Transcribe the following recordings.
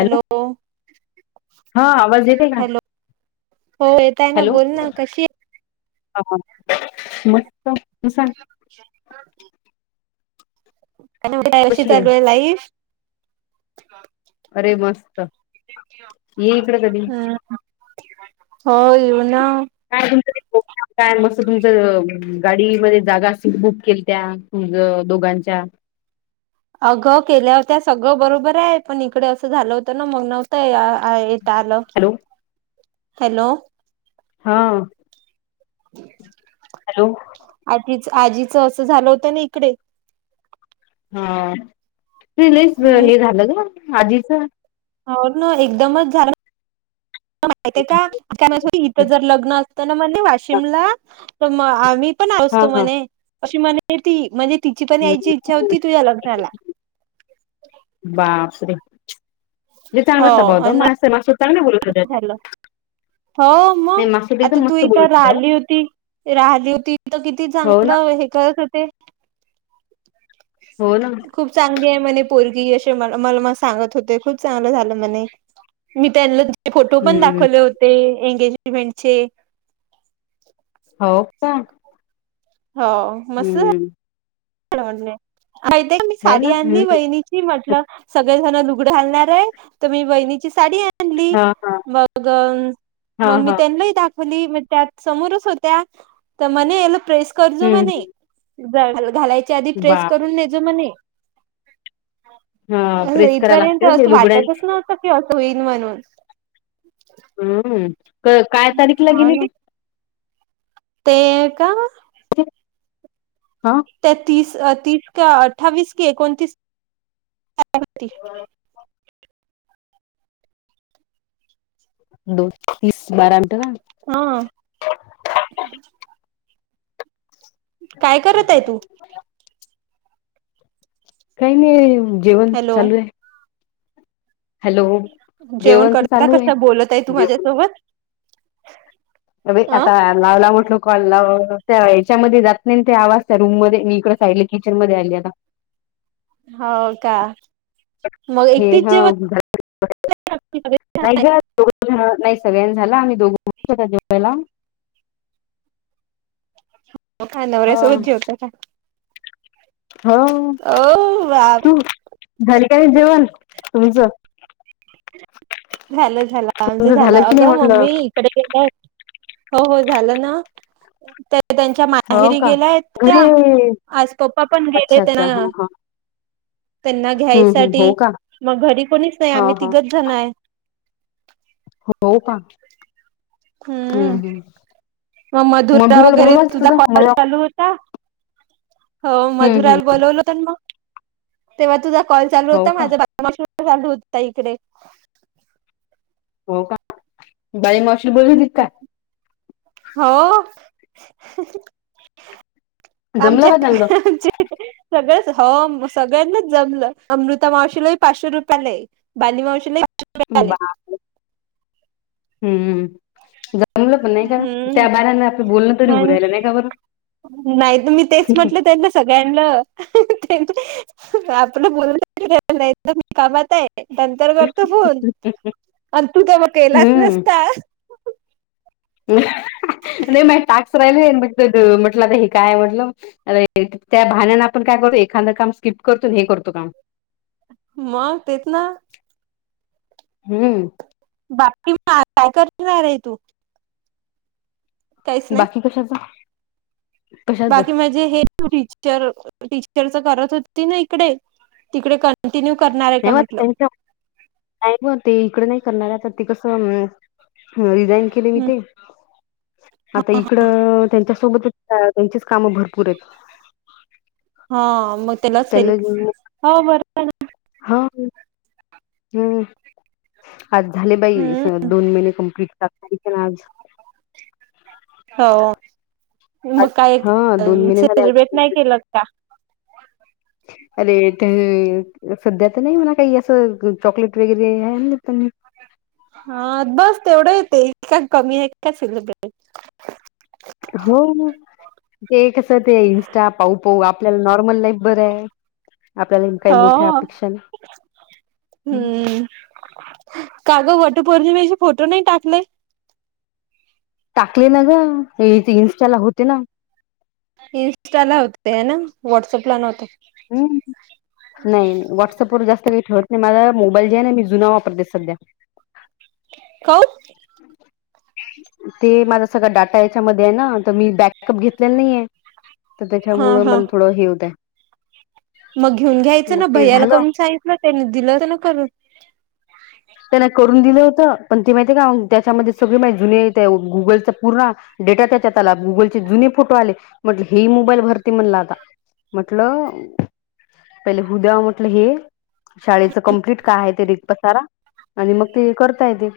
Hello, हा आवाज येते का हॅलो हो येतय ना हॅलो बोल ना कशी हा मस्त. सांग [inaudible] आणि म काय कशी चालू आहे लाईफ? ते मस्त. ये इकडे कधी हम् हो येऊ ना. काय तुमचं ते्रम काय मस्त तुमचं गाडीमध्ये जागा सीट बुक केलत्या तुमच दोघांच्या. अगं केल्या होत्या सगळं बरोबर आय पण इकडे असं झालं होतं ना मग नव्हतं अ येत आलं. हॅलो हॅलो, हा हॅलो आजीच आजीच असं झालं होतं ना इकडे, हा त लस हम्म हे झालं ग आजीच हो ना एकदमच झालं माहिते का इथं जर लग्न तन म्हणे हा वाशिमला त मं आ मी पण हा आसतो हा. म्हणे, अशी म्हणे ती म्हजे तिची पण हम्म. यायची इच्छा होती तुह्या लग्नाला जितांगड स बवो हो मासे मा सतांंगणे झालं बरत [unintelligible] हो मग आता तू बोलत इथं होत्या हो राहली होती- ती राहली होती त किती हो ना चांगलं हे करत होते? हो ना खूप चांगली आहे म्हणे पोरगी ते मला मला मं सांगत होते खुप चांगल झालं म्हणे, मी त्यान्ला ते फोटो पण हम्म दाखवले होते एंगेजमेंटचे. हो का, हो मस्त आहे. हम्म म्हट मा मी हे ना साडी आणली हम्म बहिणीची म्हटलं, सगळे जण लुगड घालणार आहे तर मी बहिणीची साडी ली हा हा मग हा, मग मी हा. त्यांनाही दा खली म त्यात समोरच होत्या तर म्हणे याला प्रेस करजो हम्म. म्हणे, घालायच्या आधी प्रेस बाप करून ने जो म्हणे, हा प्रेस कराला इथपर्यंत लागते ते असं लुगड्या वाटतच नव्हतं की असं होईल म्हणून हम्म काय तारीखला हा गेली ना ते ते का? ते! त्या तीस, तीस, का अठ्ठावीस की एकोणतीस [unintelligible] दो, तीस, बारा. का? हा! काय करत आहे तू. काही नाही जेवण हॅलो चालू आहे. हॅलो! जेवण तर करता चालू आहे. कस बोलत आहे तू माझ्यासोबत? अ बई आता लावला म्हटलो कॉल लाव अ त्या याच्यामध्ये जात नाही ते आवाज त्या रूम मध्ये, मी इकड साईड किचन मध्ये आली आता हो का मग हे एकटीच ह जेवत नाही ग द नाही सगळ्यांनी झालं आम्ही दोघ त्यावला [unintelligible] [inaudible] हो का नवऱ्यासोबत जेवता का? हो ओ बाप तू घरी काही जेवण तुमचं? झालं, झालं आमचं तुमचं झालं की नाही अगं म्हटलं? मम्मी इकडे गेलाय हो हो झालं ना त ते त्यांच्या हो माहेरी का गेल्याय त्या घरी आज पप्पा पण गेले अच्छा अच्छा त्यांना हा हा त्यांना हम्म हम्म हो घ्यायसाठी का मग घरी कोणीच नाही, हा आम्ही हा तिघच जन आहे. हो का हूं हम्म हूं. मग मधुरा वगैरे तुझा कॉल मला चालू होता हो हम्म हम्म मधुराल बोलवल. तण म तेव्हा तुझा कॉल चालू हो होता का माझ चालू होता इकडे हो का बाई मावशी बोली होती की काय. [inaudible] जमलं आमच्या का चांगलं आमचे सगळ हो म सगळ्यांना जमलं, अमृता मावशीलाही पाचशे रुपे आले, बाली मावशीला ले. [unintelligible] हम् जमलं पण नाही का त्या बाऱने आपले बोलण. आणि नाही तर मी तेच म्हटलं त्यां ना सगळ्यांना. आपलं बोल नाही तर मी कामात आहे. नंतर करतो फोन आणि तू तर मग केलाच नसता. ह. नाही मा टाकस राहिल म्हटलं आता हे काय म्हटलं त्या भाण्यान आपण काय. यतो एखाद काम स्किप करतो हे करतो काम. मग तेतना. हम्म. बापती म काय करणार आहे तू काहीच नाही बाकी कश्याच. बाकी म्हणजे हे तू टीचर टीचरच करत होती ना इकडे तिकडे कंटिन्यू करणार आहे का नाही म म्हटलं त्यांच्या नाही म ते इकड नाही करणार आता ते कसं मं ह रिझाईन केले मी ते आता इकड त्यांच्या सोबतच त्यां त्यांचीच काम भरपूर आहेत हा मग त्यालाच त्यांना हेल्प हो हा हूं! आज झाले बाई बरं दोन महिने कम्प्लीटात आज. [unintelligible] हो! मग आज काय हा दोन महिने झाले आज सेलेब्रेट नाही केलं का? [inaudible] अरे त्यानं सध्या तर नाही म्हणा काही असं चॉकलेट वगैरे आहे ना त्यांनी हा बस तेवढं येत काय कमी आहे काय सिलेब्रेस. हो ते कस ते इंस्टा पाऊ पाऊ. आपल्याला नॉर्मल लाईफ बरं आहे. आपल्याला काही हो. मोठ्या अपेक्षा ना ह. काग वटूप वरज मीे फोटो नाही टाकले. टाकले ना ग हे ते इनस्टाला होते ना. इं्स्टा ला होते ना व्हॉट्सअपला नव्हत. हम् नाही नाही व्हॉट्सअप वर जास्त काही ठवत. मला मोबाईल जे आहे ना मी जुना वापरते सध्या. कत. ते माझ सगळ डाटा याच्यामध्ये आहे ना तर मी बक. प घेतलेला नाहीय तर हा त्याच्यामुळं हा मला थोडं हे होतय. मग घेऊन घ्यायचं मग ना ते भैयाला झालं करून सांयित ना त्याने दिलं तर ना करून. त्यांना करून दिलं होतं पण ते माहिती आहे का त्याच्यामध्ये सगळे माहि जुने गुगलचा पूर्ण. डेटा त्याच्यात आला गुगलचे जुने फोटो आले म्हटले हे मोबाईल भरते म्हणलं आता. म्हटलं. पहिले हुद्या म्हटलं हे शाळेच कं्प्लीट काय आहे ते रीत पसारा. आणि मग ते करता येते.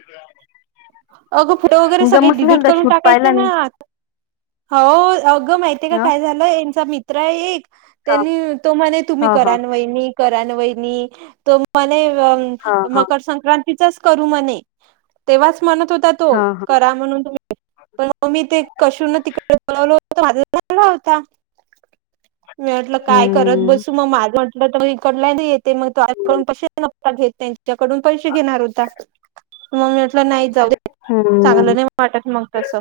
अगं फोटो वगैरे तुमचा सगळे मस्त डिलीट झालता करून शूट टाकायचे पाहिला ना मी आता. हो अघं माहितीय ह काय झालं. मित हा म्ह तुम्ही हा हा करा. व म हा हा मकर संक्रां. तेव्हा म. हो तो हा करा म्हणून् पण मग मी ते कशून तिकडेल. तोझलाला होता. मी म्हटलं काय करत हम्म. बसू मग माझट. मग इकडला नाही येते मग तो आकडून पैसे नक घेत त्यांच्याकडून पैसे घेणार होता. मग म्हटलं नाही जाऊ हम्म. चांगलं नाही वाटत मग तस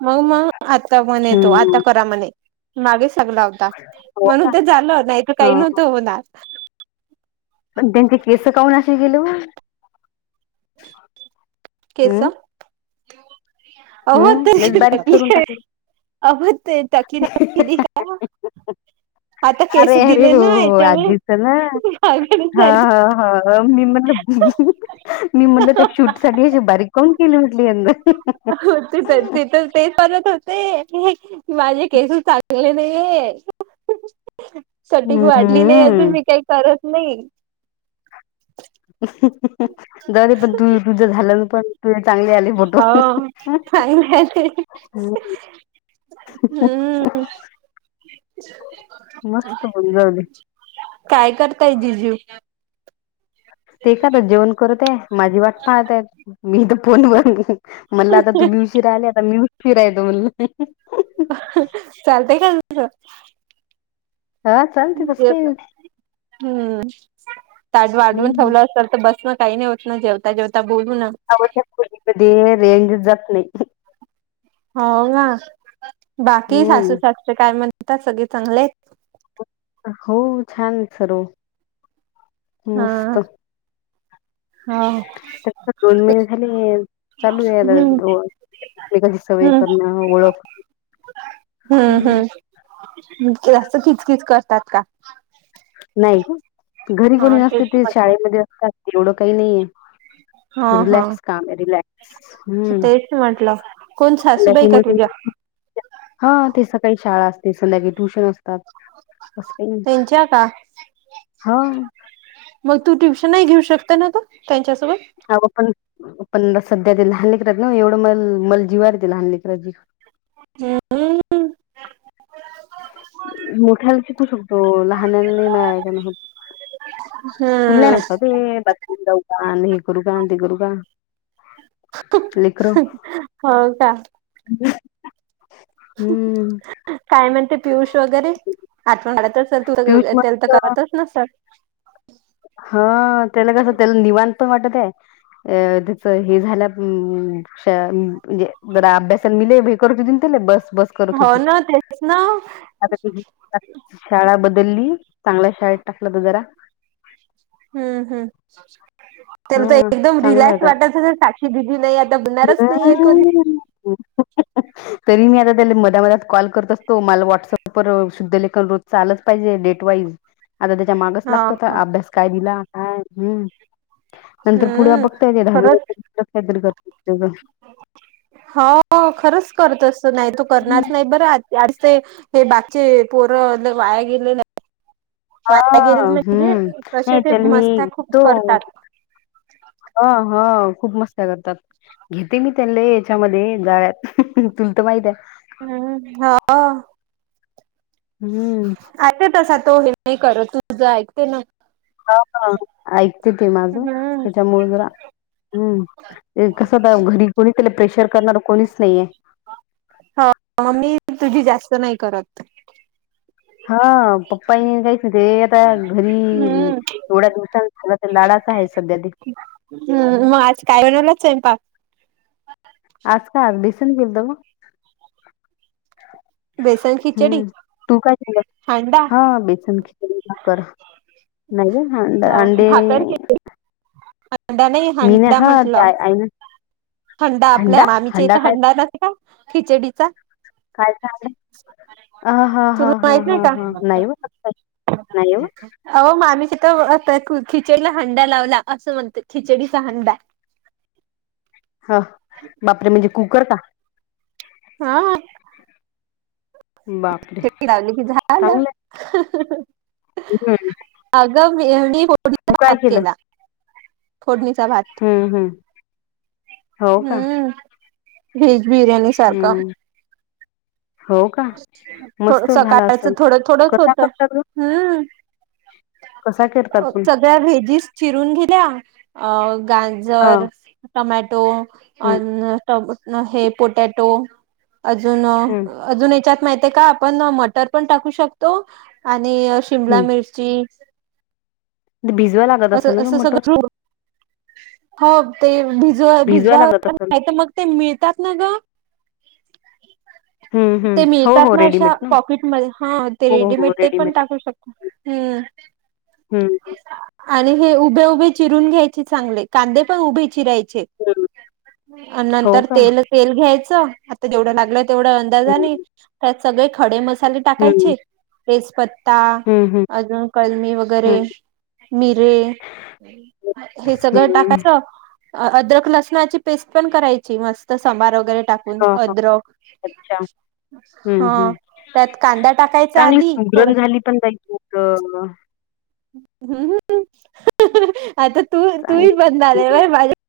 म्हणून मग आता म्हणे तो आता हम्म. करा म्हणे मागे सगळा. हो का? म्हणून ते झाल नाही तर काही हां. नव्हतं होणार. पण त्यांचे केस काऊन असे केले हो. केस अहो हं. लईच बारीक करून टाकले. ते [unintelligible] [unintelligible] केस अरे अरे दिले हो ना हो याच्यामुळे आजीच ला मागेच हा झाली हा ह म मी म्हटलं. मी मुणलं त्या शूट साठी अशी बारी कोम केली म्हटली यांन [unintelligible] तेच हाय [unintelligible] ते तर ते. [unintelligible] हो माझे केसच चांगले नाही ये. कटिंग वाढली नाही अजून हम्म. मी काही करत नाही. दर पण तू दुध झालं ना पण. तुझे चांगले आले फोटो. हो हं. का ते. हम्म. मस्त पण जाऊदे. काय करताय जीजू. ते काय आता जेवण करत आहे माझी वाट पाहतय मी तर फोन ब म्हणल आता तू मी उशीराले आता मी उशीराय तो म्हणला. चालतय का तुझ? हा चालते तसं काही नाही आता. हम्म ताठ वाडवून हम्म ठेवलं असेल तर बस न काही नाही होत ना जेवता जेवता बोलू ना. [unintelligible] अवश कधी कधी रेंज जात नाही. हो ना, बाकी हम्म. सासू सासू काय म्हण? आता सगळे चांगले आहेत. हो छान सर्व मस्त. हा हो त्या दोन महिने झाले. चालू आहे [unintelligible] हम्म एकमेकांची सय हम्म करण ओळख. हम्म हम्म जास्त खिच खिच करतात का? नाही ग घरी हा कोणी नसते तेच ते म्हटलं शाळेमध्ये, असतात एवढं काही नाहीे हे. हा हा रिलॅक्स का काम रिलॅक्स हम्म. तेच म्हटलं कोण सासूबाई का तुझ्या? हा ते सकाळी शाळा असते संध्याकाळी. ट्युशन असतात अस काही नाही. त्यांच्या का मग तू ट्युशन नाही घेऊ शकते ना, ग त्यांच्यासोबत? हा व पण पण सध्या ते लहानलीलेकरात ना, एवढं म मल जीवा ते लहान ललेकरात ची. हम्म हम्म. मोठ्याला शिकू शकतो लहानांनी [unintelligible] मळा नत. हम्म फुलनगत [unintelligible] ते ब [unintelligible] हे करू का ते करू का लेकरं हो का? [inaudible] हम्म काय म्हणते पियुष वगैरे आठवण काढतच तु पियुष [unintelligible] आता मस्त करमतच नसेल. हा त्याला कस त्याला निवांत वाटत आहे. अ त्याच हे झालं अम्म च म्हणजे जरा अभ्यासात मिले हे [unintelligible] कर शधन त्याला बस. बस करत हो होती ना तेच ना आता तुझी शाळा बदलली. चांगल्या शाळेत टाकलं त जरा. हम्म हम्म. त्याला तर हा एकदम चांगलं रिलॅक्स आता वाटायचं, साक्षी दिदी नाही आता बनणारच नाही आहे कधी. [inaudible] तरी मी आता त्या मध मधात कॉल करत असतो, मला व्हॉट्सअप वर शुद्ध लेखन रोजच आलच पाहिजे डेट ईज आता त्याच्या मागच हा लागतो. हा अभ्यास काय दिला काय हम्म. नंतर पुढे हम्म बघता येत दहावी नंत [unintelligible] र काहीतरी करत. [inaudible] त्या ते हे बागचे पोर वाया गेले नाही. हा वाया हम्म कसे नाही ते चल मी मस्त्या खूप तो करतात हा हा खूप मस्त तात घेते मी त्यांले याच्यामध्ये जाळ्यात तुल तर माहित आहे. हम्म हा हम्म तसा तो हे नाही करत. तुझ ऐकते ना... हा हा ऐकते ते माझं हम्म त्याच्या मुळे हम्म, कस तर घरी कोणी त्याला प्रेशर करणार कोणीच नाहीये. ह मग मी तुझी जास्त नाही करत. हा पप्पा ही काहीच नाही ते आता घरी हम्म एवढ्या दिवसान झान ता लाडात. [unintelligible] आहे सध्या ते हम्म मग आज काय बनवला सैपांक. [unintelligible] आज का आज बिसन [unintelligible] गेलतव बेसन खिचडी हम्म तू काय झालं हांडा हा बेसन खिचडी न कर नाही ह अंड हो अंडी भाकर नाही. हांडा नाही मीन हांडा हा ते म्हटलं आईन हंडा आपल्या आम्मीच्या हंडा इथं काय हंडात [unintelligible] का खिचडीचा. काय सांगलं. तु माहित नाही का नाही व नाही व आवो मामी खिचडीला हंडा लावला असं म्हणत खिचडीचा हंडा ह बापरे म्हणजे कुकर का? हा बापरे शे लावली की झालं चांगलं हम्म अग तू मीडीत काय केलं? केला. फोडणीचा भात, हम्म हम्म हो का? हम्म व्हेज बिर्याणी सारखा हम्म हो का? मस्त झाला सकाळच असेल. थोडं थोडच कसा होत करतात गं? हम्म कसा करतात पण? सगळ्या भेजीस चिरून घेल्या गाजर, हां. टमॅटो हं, अ हे पोटॅटो अजून हं, त्याच्यात माहितीे का आपण मटर पण टाकू शकतो आणि शिमला हं. मिरची ते भिजवा लागत असेल असं ना गं असं मटर? सगळं हो ते भिजवा भिजवा लागत असेल. नाही तर मग ते मिळतात ना गं.. हम्म ते मिळतात ना अशा पॉकेटमध्ये हा ते हो, हो रेडीमेड ते पण टाकू शकतो् हम्म आणि हे उभे उभे चिरून घ्यायचे चांगले कांदे पण उभे चिरायचे. हं. हो नंतर का? तेल तेल घ्यायचं आता जेवढ लागल, तेवढा हं, अंदाजाने त्यात सगळे खडे मसाले हं. टाकायचे रेसपत् ता हं, हं, हं. अजून कलमी हं. वगैरे मिरे हे सगळं टाकायचं. अद्रक लसणाची पेस्ट पण करायची मस्त सांबार वगैरे टाकून हां, हां. अद्रक अच्छा. हं, हा हं. त्यात कांदा टाकायचा चांगली आधी थोड सुगरण झाली पण बाई तू तर. ह्म आता तू तूही चांगली पण झालं बर माझ्या